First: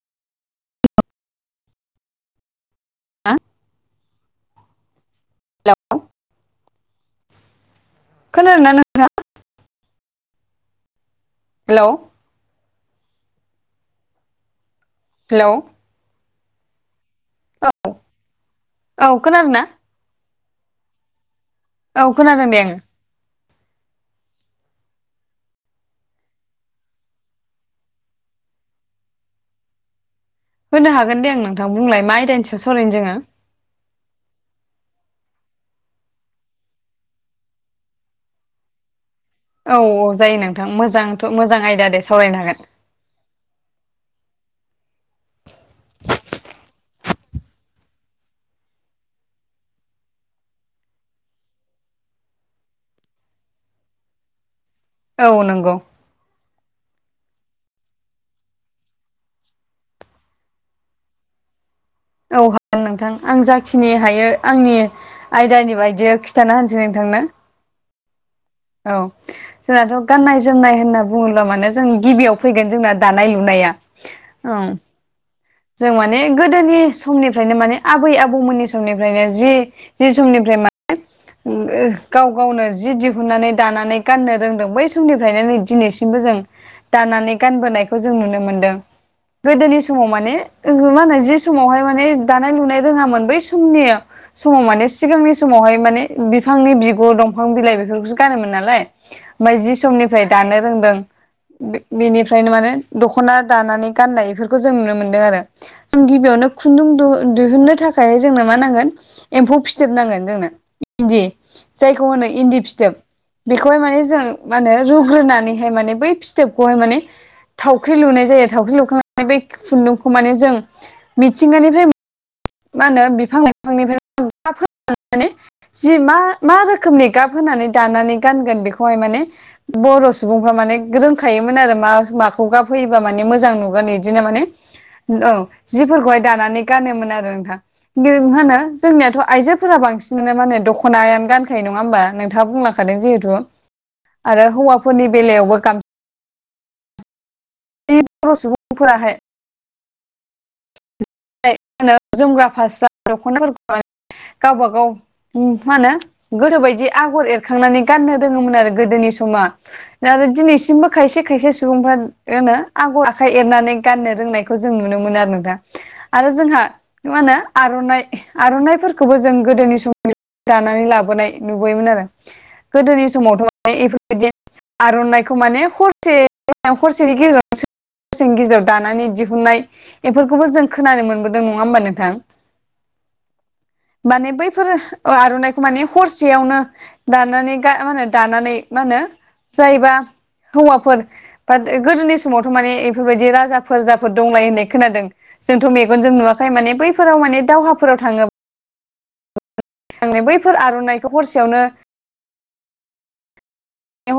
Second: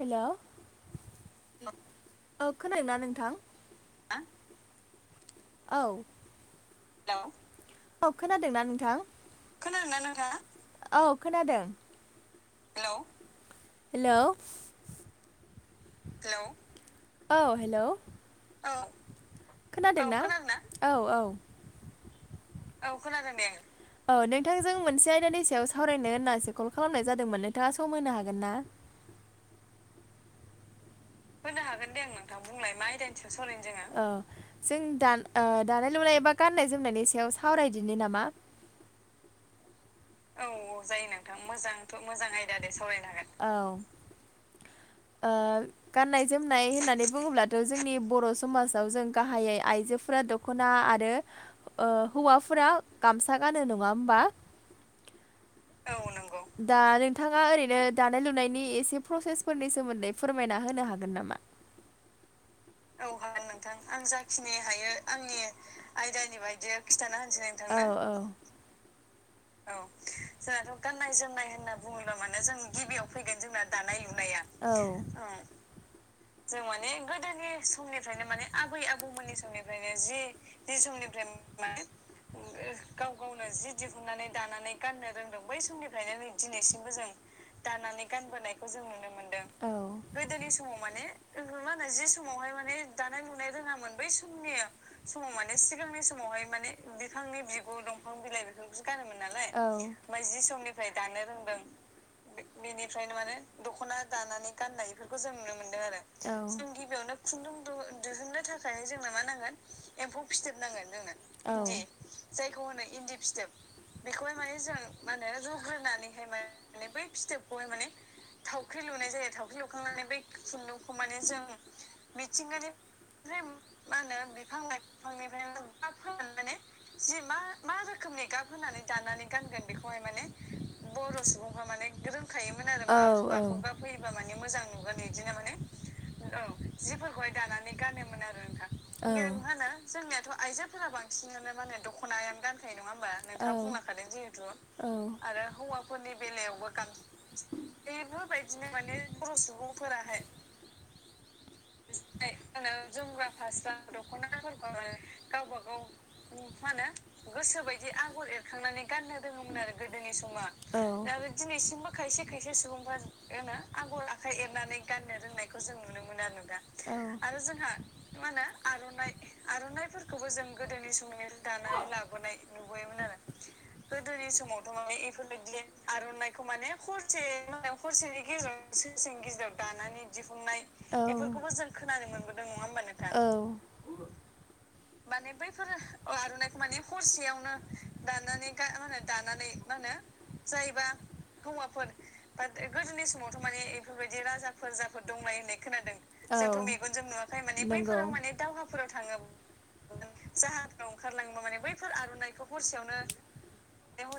हेल' औ खोनाया नोंथां। हेलौ औ हेल। औ खोनादोंना नोंथां खोनादोंना नोंथां औ खोनादों। हेलौ हेलौ हेल'। हेलौ औ हेल' औ औ खोनादोंना खोनादों औ औ। औ खोनादों दे आङो औ खोनादों दे। औ नोंथांजों मोनसे आयदानि सायाव सावरायनो होननासो कल खालामनाय जादोंमोन नोंथाङा सम होनो हागोन ना। होनो हागोन दे नोंथां बुंलाय मा आयदानि सायाव सावरायनो जोङो। सावरायनो जोङो। औ जों दा-दानाय लुनाय एबा गाननाय जोमनायनि सायाव सावरायदिनो नामा? औ औ जायो नोंथां मोजांथ' मोजां आयदा दे सावरायनो हागोन। सावरायनो हागोन औ गाननाय जोमनाय होननानै बुङोब्लाथ' जोंनि बर' समाजाव जों गाहायै आइजोफोरा दख दख'ना आरो हौवाफोरा गामसा गानो नङा होमबा औ नंगौ औ नोंगौ दा नोंथाङा ओरैनो दानाय लुनायनि एसे प्रसेसफोरनि सोमोन्दै फोरमायना होनो हागोन नामा [inaudible] औ [unintelligible] नोंथां आं जाखिनि हायो आंनि आयदानि बायदि खिन्थाना होनसै नोंथांनो औ औ औ जोंनाथ' गाननाय जोमनाय होनना बुङोब्ला माने जों गिबियाव फैगोन जोंना दानाय लुनाया औ जों माने गोदोनि समनिफ्रायनो माने आबै आबौमोननि समनिफ्रायनो जि जि समनिफ्राय माने गाव गावनो जि दिहुननानै दानानै गाननो रोंदों बै समनिफ्रायनो नै दिनैसिमबो जों दानानै गानबोनायखौ जों नुनो मोनदों गोदोनि समाव माने मा होनो जि समावहाय माने दानाय लुनाय रोङामोन बै समनि समाव माने सिगांनि समावहाय माने बिफांनि बिगुर दंफां बिलाय बिफोरखौसो गानोमोन नांलाय औ ओफ्राय जि समनिफ्राय दानो रोंदों बेनिफ्रायनो माने दख'ना दानानै गाननायफोर खौ जों नुनो मोनदों आरो मोनदों आरो गिबियावनो जों खुन्दुं गिबियावनो खुन्दुं दिहुननो थाखाय दिहुननो जोंनो मा थाखायनो नांगोन जोंनो मा नांगोन एम्फौ फिथोब एम्फौ नांगोन जोंनो फिथोबनांगोन इन्दि जोंनो दि जायखौ होनो इन्दि फिथोब खौहाय माने जों म होनो रुग्रोनानैहाय माने बै फिथोबखौहाय माने थावख्रि लुनाय जायो थावख्रि लुखां बे खुन्दुंखौ माने जों मिथिंगानिफ्राय मिथिंगारि मा होनो बिफां मा लाइफांनिफ्राय होनो बिफां गाब होनानै लाइफांनिफ्रायनो जि मा रोखनि गाब होनानै दानानै गा बेाय माने बर' सुबुंफोरा माने रोंखायोमोन आरो म माखौ ग फैयोबा माने मोजां नुगोन बिदिनो माने औ जिफोरखौहाय दानानै गानोमोन आरो नोंथां मा होनो जोंनियाथ' आइजोफोरा बांसिनानो माने दख'नायानो गानखायो नङा होमबा नोंथाङा बुंलांखादों जिहेथु था खमाखादों आरो जिहेथु हौवाफोरनि आरो बेलायावबो गामसा हौवाफोरनि बेलायावबो बर' बेफोरबायदिनो माने सुबुंफोराहाय मा बर' सुबुंफोराहाय जोमग्रा फास्ला दख'नाफोरखौ गावबा गाव मा होनो गोसो बायदि आगर एरखांनानै गाननो रोङोमोन आरो गोदोनि समा आरो आरो दिनैसिमबो दा खायसे खायसे सुबुंफ्रा बेो आगर आखाइ एरनानै गाननो रोंनायखौ जों नुनो मोनो आरो नों आरो जोंहा मा होनो आर'नाय आर'नाइफोरखौबो जों गोदोनि सम खौबो जों गोदोनि समावनो दानानै लाबोनाय नुयो गोदोनि आरो समावथ' माने गोदोनि इफोरबायदि समावथ' मे आर'नाइखौ बेफोरबायदि माने हरसे आर'नाइखौ माने हरसेनि हरसे गेजेराव हरसेनि गेजेराव दानानै ससेनि गेजेराव दिहुननाय दानानै दि बेफोरखौबो दिफुंनाय जों खोनानो मोनबोदों बेफोरखौबो नङा जों होमबा खोनानो नोंथां मोनबोदों नङा होमबानोथ माने बैफोर आर'नाइखौ माने हरसेयावनो दानो मा होनो दानानै मा होनो जायोबा हौवाफोर बााथ गोदोनि समावथ' माने बेफोरबायदि राजाफोराफोर दंलाय होननाय खोनादों दंलनाय होननाय जोंथ' खोनादों मेगनजों नुवाखै जेखौ माने मेगनजों बैफोराव नुवाखै माने बेफोर माने दावहाफोराव थाङो थांनाय बैफोर आर'नाइखौ हरसेयावनो आर'नाइखौ हरसेयावनो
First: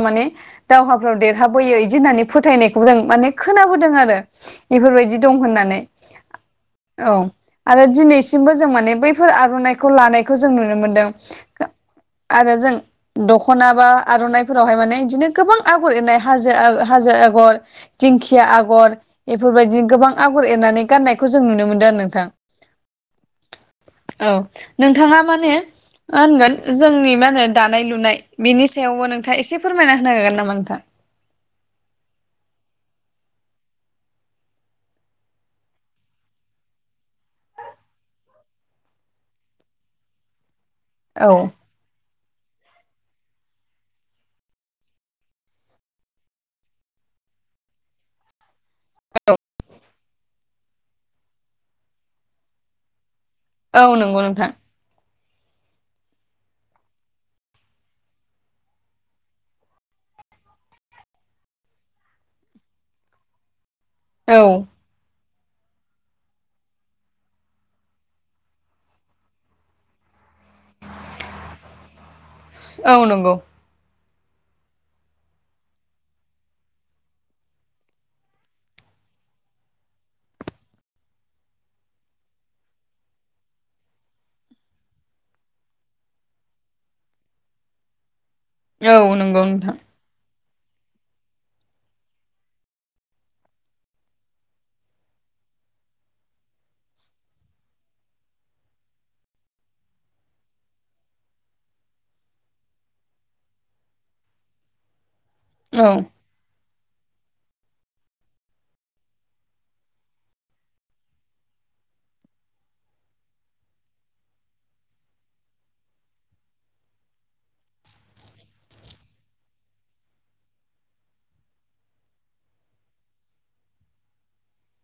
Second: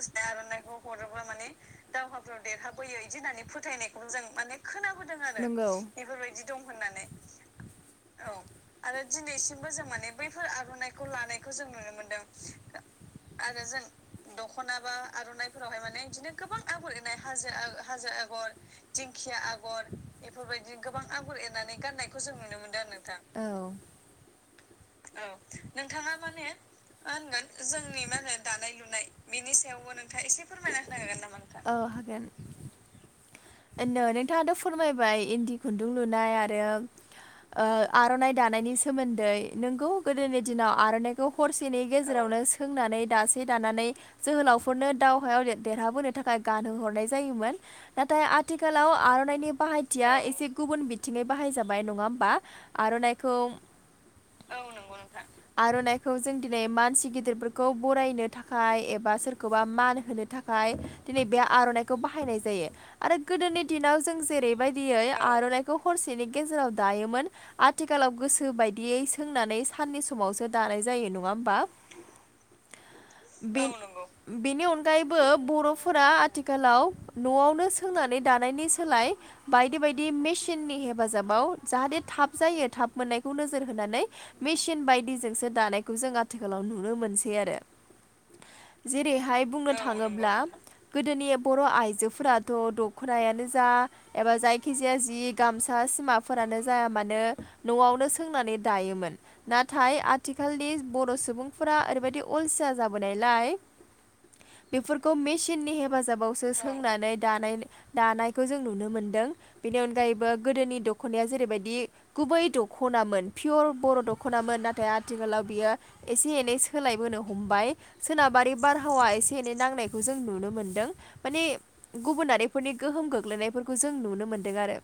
माने दावहाफ्राव देरहाबोयो बिदि होननानै फोथायनायखौ जों माने खोनाबोदों आरो बेफोरबायदि दं होननानै औ औ आरो दिनैसिमबो जों माने बैफोर आर'नाइ खौ लानायखो जों नुनो मोनदों आरो जों दखना बा आर'ना फोरावहाय माने बिदिनो गोबां आगर एरनाय हाजो हाजो आगर दिंखिया आगर दिंखिया बेफोरबायदिनो आगर गोबां आगर बेफोरबायदि एरनानै गोबां गाननायखौ जों आगर नुनो एरनानै मोनदों आरो गाननायखौ नोंथां जों नुनो मोनदों आरो नोंथां औ नोंथाङा माने मा होनगोन जोंनि मा होनो दानाय लुनाय बेनि सायावबो नोंथाङा एसे फोरमायना होनो हागोन नामा नोंथां औ हागोन [unintelligible] नोंथाङाथ' फोरमायबाय इन्दि खुन्दुं लुनाय आरो आर'नाइ दानायनि सोमोन्दै नोंगौ गोदोनि दिनाव आर'नाइखौ औ हरसेनि गेजेरावनो सोंनानै दासे दानानै जोहोलावफोरनो दावहायाव देरहाबोनो थाखाय गानहोहरनाय जायोमोन नाथाय आथिखालाव आर'नाइनि बाहाय थिया एसे गुबुन बिथिङै बाहायजाबाय नङा होमबा आर'नाइखौ औ नंगौ नोंथां आर'नाइखौ जों दिनै मानसि गेदिरफोरखौ खौ बरायनो थाखाय एबा सोरखौबा मान होनो थाखाय दिनै बे आर'नाइखौ बाहायनाय जायो आरो गोदोनि दिनाव जों औ जेरैबायदियै आर'नाइखौ हरसेनि गेजेराव दायोमोन आथिखालाव गोसो बायदियै सोंनानै साननि समावसो दानाय जायो नङा होमबा औ नांगौ बेनि अनगायैबो बर'फोरा आथिखालाव न'आवनो सोंनानै दानायनि सोलाय बायदि बायदि मेसिननि हेफाजाबाव जाहाथे थाब जायो थाब मोननायखौ नोजोर होनानै मेसिन बायदिजोंसो दानायखौ जों आथिखालाव नुनो मोनसै औ नंगौ जेरैहाय बुंनो नोंथां थाङोब्ला गोदोनि बर' आइजोफोराथ' दख'नायानो जा एबा जायखिजाया जि गामसा सिमाफोरानो जाया मानो न'आवनो सोंनानै दायोमोन नाथाय आथिखालनि बर' सुबुंफोरा ओरैबायदि अलसिया जाबोनायलाय बेफोरखौ मेसिननि औ हेफाजाबाव सो सोंनानै दानाय दानायखौ जों नुनो मोनदों बेनि अनगायैबो गोदोनि दख'नाया जेरैबायदि गुबै दख'नामोन पियर बर' दख'नामोन नाथाय आथिखालाव बियो एसे एनै स सोलायबोनो हमबाय सोनाबारि बारहावा एसे एनै नांनायखौ जों नुनो मोनदों माने गुबुनारिफोरनि गोहोम गोग्लैनायफोरखौ जों नुनो मोनदों आरो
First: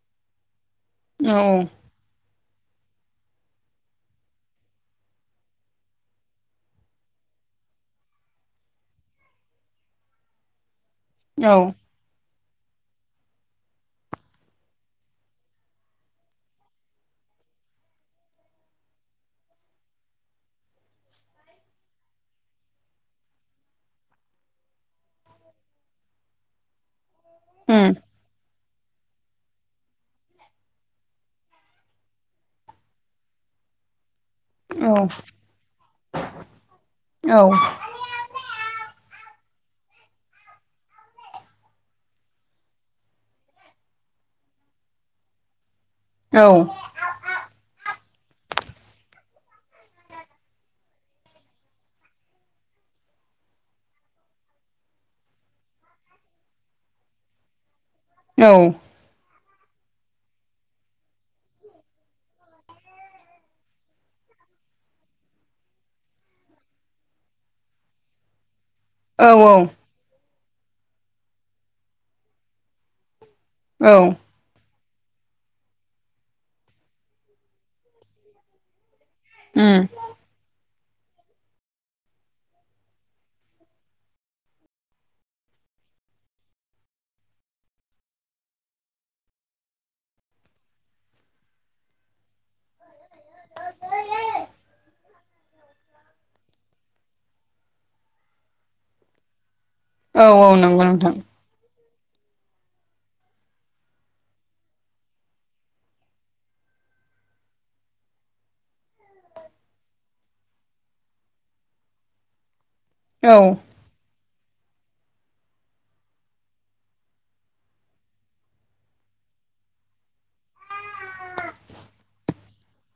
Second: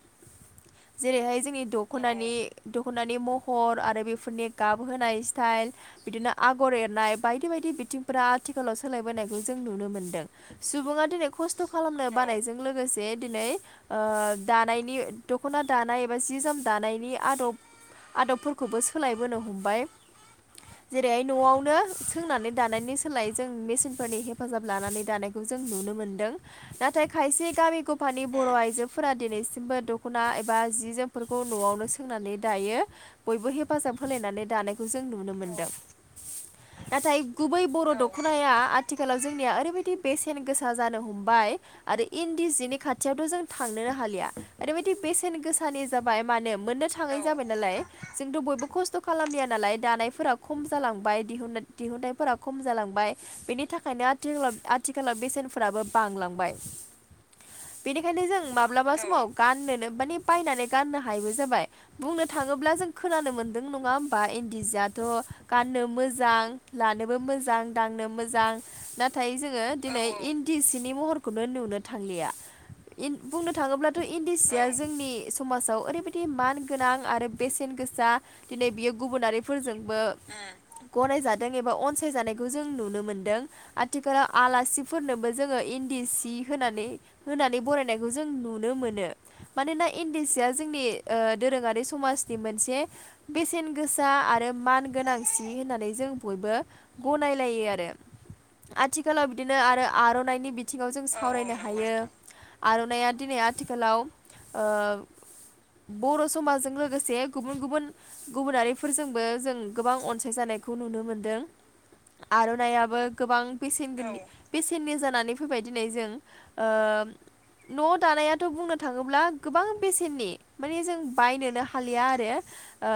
औ जेरैहाय जोंनि डक दखनानि दख'नानि महर आरो बेफोरनि गाब होनाय स्टाइल बिदिनो आ गर एरनाय, बायदि बायदि बिथिंफोरा आथिखालाव सोलायबोनायखौ जों नुनो मोनदों। सुबुङा दिनै औ खस्थ' खालामनो बानायजों लोगोसे दिनै दानायनि दख'ना दानाय एबा जि जोम दानायनि आदब आदबफोरखौबो सोलायबोनो हमबाय जेरैहाय न'आवनो सोंनानै दानायनि सोलायै जों मेचनफोरनि हेफाजाब लानानै दानायखौ जों नुनो मोनदों नाथाय खायसे गामि उम गफानि बर' आइजो फोरा दिनैसिमबो दख'ना एबा जि जोमफोरखौ न'आवनो सोंनानै दायो बयबो हेफाजाब होलायनानै औ दानायखौ जों नुनो मोनदों। नाथाय औ गुबै बर' दख'नाया आथिखालाव जोंनिया ओरैबायदि बेसेन गोसा जानो हमबाय आरो इन्दि जिनि खाथियावथ' जों थांनोनो हालिया, ओरैबायदि बेसेन गोसा सारि जाबाय औ मानो मोननो थांनाय जाबाय नालाय जोंथ' बयबो खस्थ' खालामलिया नालाय दानायफोरा खम जालांबाय, दिहुन दिहुननायफोरा खम जालांबाय बेनि थाखायनो आथिखालाव आथिखालाव बेसेनफोराबो बांलांबाय। बेनिखायनो जों औ माब्लाबा समाव गाननोनो माने बायनानै गाननो हायिबो जाबाय। बुंनो थाङोब्ला जों खोनानो मोन्दों नंङा होमबा इन्दि सियाथ' गाननो मोजां, लानोबो मोजां, दांनो मोजां, नाथाय जोङो दिनै इन्दि सिनि महरखौनो नुनो थांलिया। बुंनो औ थाङोब्लाथ' इ दिसिया जोंनि समाजाव ओरैबायदि मान गोनां आरो बेसेन गोसा, दिनै बियो उम गुबुनारिफोरजोंबो गनायजादों एबा अनसायजानायखौ जों नुनो मोनदों। आथिखालाव आलासिफोरनोबो जोङो इन्दि सि होनानै होननानै बरायनायखौ जों नुनो मोनो मानोना इन्दि सिया जोंनि दोरोंङारि समाजनि मोनसे बेसेन गोसा आरो मान गोनांसि होननानै जों बयबो गनायलायो आरो आथिखालाव बिदिनो आरो औ औ आर'नाइनि नंगौ बिथिंङाव जों नोंथां सावरायनो हायो आर'नाइया दिनै आथिखालाव ओ बर' समाजजों लोगोसे गुबुन गुबुन गुबुनारिफोरजोंबो जों गोबां अनसाय जानायखौ नुनो मोनदों आर'नायाबो औ गोबां बेसे बेसेननि जानानै फैबाय दिनै जों ओ न' दानायाथ' बुंनो थांङोब्ला गोबां बेसेननि माने जों बायनोनो हालिया आरो ओ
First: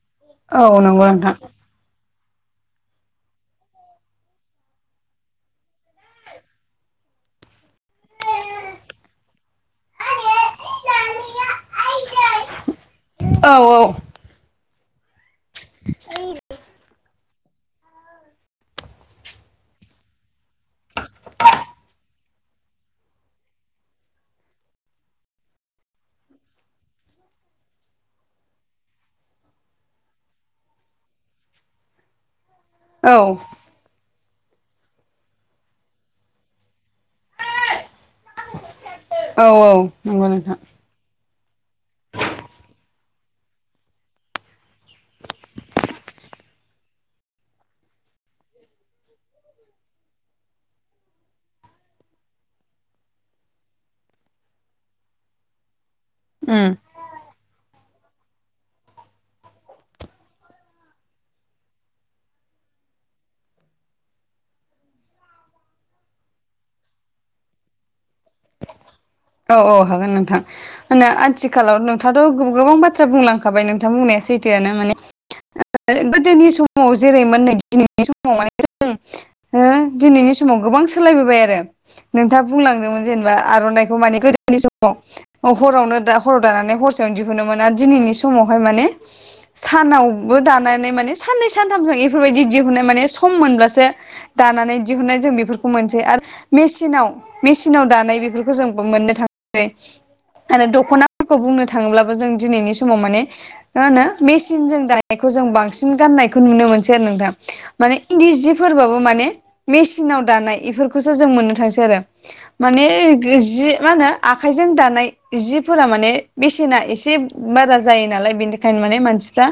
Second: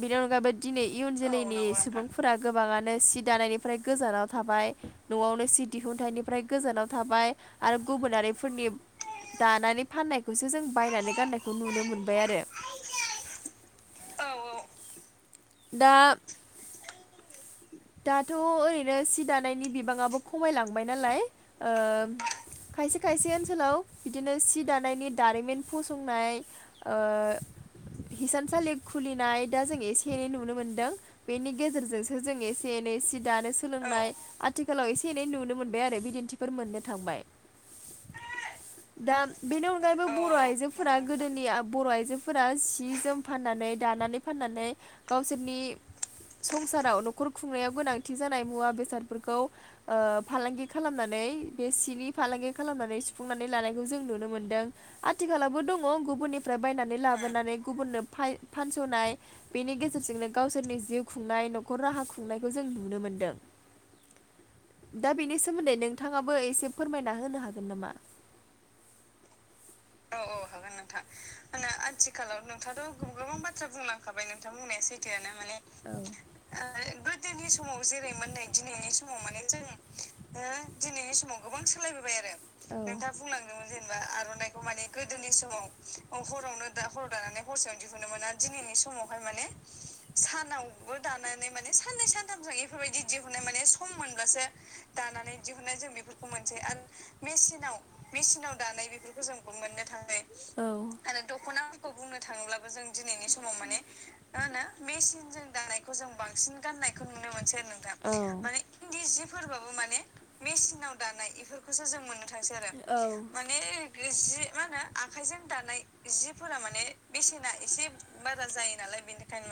बिनि अनगायैबो औ दिनै नंगौ नोंथां दिनि सुबुंफोरा गोबाङानो सि दानायनिफ्राय गोजानाव थाबाय। न'आवनो सि दिहुनथाइनिफ्राय गोजानाव थाबाय आरो गुबुनारिफोरनि दानानै फाननायखौसो जों बायनानै गाननायखौ नुनो मोनबाय आरो औ औ। दा दाथ' ओरैनो सि दानायनि बिबाङाबो खम खमायलांबाय नालाय, ओ खायसे खायसे ओनसोलाव बिदिनो सि दानायनि दारिमिन फसंनाय ओ हिसानसालि खुलिनाय दा जों एसे एनै नुनो मोनदों बेनि गेजेरजों जों एसे एनै औ नंगौ नोंथां सि दानो सोलोंनाय आथिखालाव एसे एनै नुनो मोनबाय आरो बिदिन्थिफोर मोननो थांबाय दा बेनि अनगायैबो बर' आयजो फोरा गोदोनि बर' आइजोफोरा सि जोम फाननानै दानानै फाननानै गावसोरनि संसाराव न'खर खुंनायाव गोनांथि जानाय मुवा बेसादफोरखौ ओ फालांगि खालामनानै बे सिनि फालांगि खालामनानै सुफुंनानै लानायखौ जों नुनो मोनदों आथिखालबो दंङ गुबुननिफ्राय उम बायनानै लाबोनानै गुबुननो फानस'नाय बेनि गेजेरजोंनो गावसोरनि जिउ खुंनाय। न'खर राहा खुंनायखौ जों नुनो मोन्दों दा बेनि सोमोन्दै नोंथाङाबो एसे फोरमायना होनो हागोन नामा? औ हागोन [inaudible] औ औ नोंथां हागोन नोंथां होनो मा आथिखालाव नोंथाङाथ' आथिखालाव गोबां नोंथाथ' बाथ्रा गोबां बुंलांखाबाय बाथ्रा नोंथां बुंनाया बुंलांखाबाय नों थ' बुंनाया सैथोआनो माने दि समाव जेरै मोननै दिनैनि समाव माने जों दिनैनि समाव गोबां सोलायबोबाय आरो नोंथांङा बुंलांदोंमोन जे जेनेबा आर'नाइखौ माने गोदोनि समाव हरावनो हराव दानानै हरसेयावनो दिहुनो मोना। दिनैनि सम समावहाय माने सानावबो दानानै मा माने साननै सानथाम जायो बेफोरबायदि दिहुननाय माने सम मोनब्लासो दानानै दिहुननाय जों बेफोरखौ मोनसै आरो मसिनाव मेचिनाव दा बेफोरखौ जों मोननो थांसै औ आरो दख'नाफोरखौ बुंनो थाङोब्लाबो जों दिनैनि समाव माने मा होनो मेसिन जों दानायखौ जों बांसिन गानायखौ नुनो मोनसै आरो नोंथां। माने इन्दि जिफोरबाबो माने मेचनाव दानाय एफोर खौसो जों मोननो थांसै आरो। माने औ बे माने जि मा होनो आखाइजों दानाय जिफोरा माने बेसेना एसे बारा जायो नालाय बेनिखायनो माने मानसिफ्रा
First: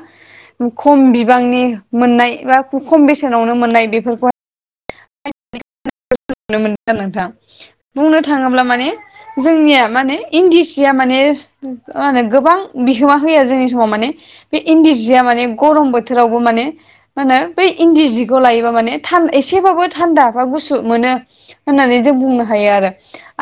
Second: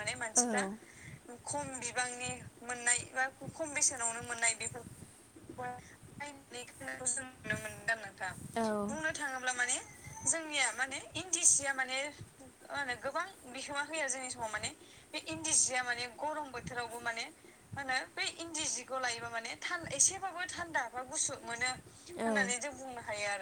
खम बिबां खम बिबांनि मोननाय बा खम मोननाय बेसेनावनो बेफोरखौहाय मोननाय बेफोर पाइन नुनो मोनदों आरो लिगफोरखौसो नोंथां नुनो मोनदों बुंनो थाङोब्ला माने जोंनिया माने इन्दि सिया माने मा होनो गोबां बिहोमा होया जोंनि समाव माने बे इन्दि सिया माने गरम बोथोराव माने, माहोनो बै इन्दि जिखौ लायोबा माने थान, एसे बाबो थान्दा बा गुसु मोनो। होननानै जों बुंनो हा हायो आरो,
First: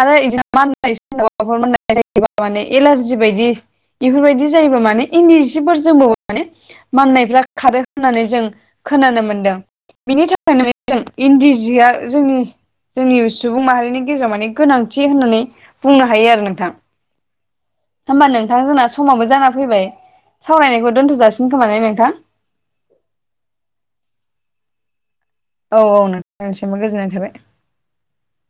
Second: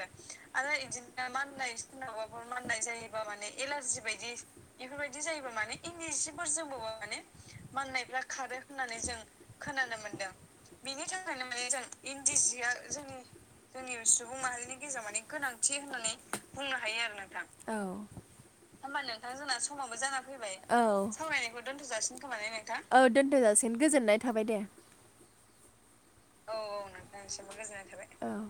आरो इदिनो माननाय सोरनावबा फोर माननाय जायोब्ला माने एलारजि बायदि जि बायदि बेफोरबायदि जायोबा माने बेफोरबायदि इन्दि जायोबा माने जिफोरजोंबो इनदि माने जिफोर जोमोबा माने माननायफ्रा खारो मान होननानै जों खोनानो मोनदों बिनि थाखायनो जों इन्दि जिया जोंनि जोंनि सुबुं माहारिनि गेजेराव सुबुं माने माहारिनि गेजेराव गोनांथि माने होननानै गोनांथि बुंनो होननानै हायो आरो नोंथां बुंनो हायो आरो नोंथां। औ होमबा नोंथां जोंना समाबो जाना फैबाय। सावरायनायखौ दोन्थ' जाासिगोन खोमा ने नोंथां? औ दोनथो जाासिगोन, गोजोननाय थाबाय दे। औ औ नोंसिमबो गोजोननाय थाबाय औ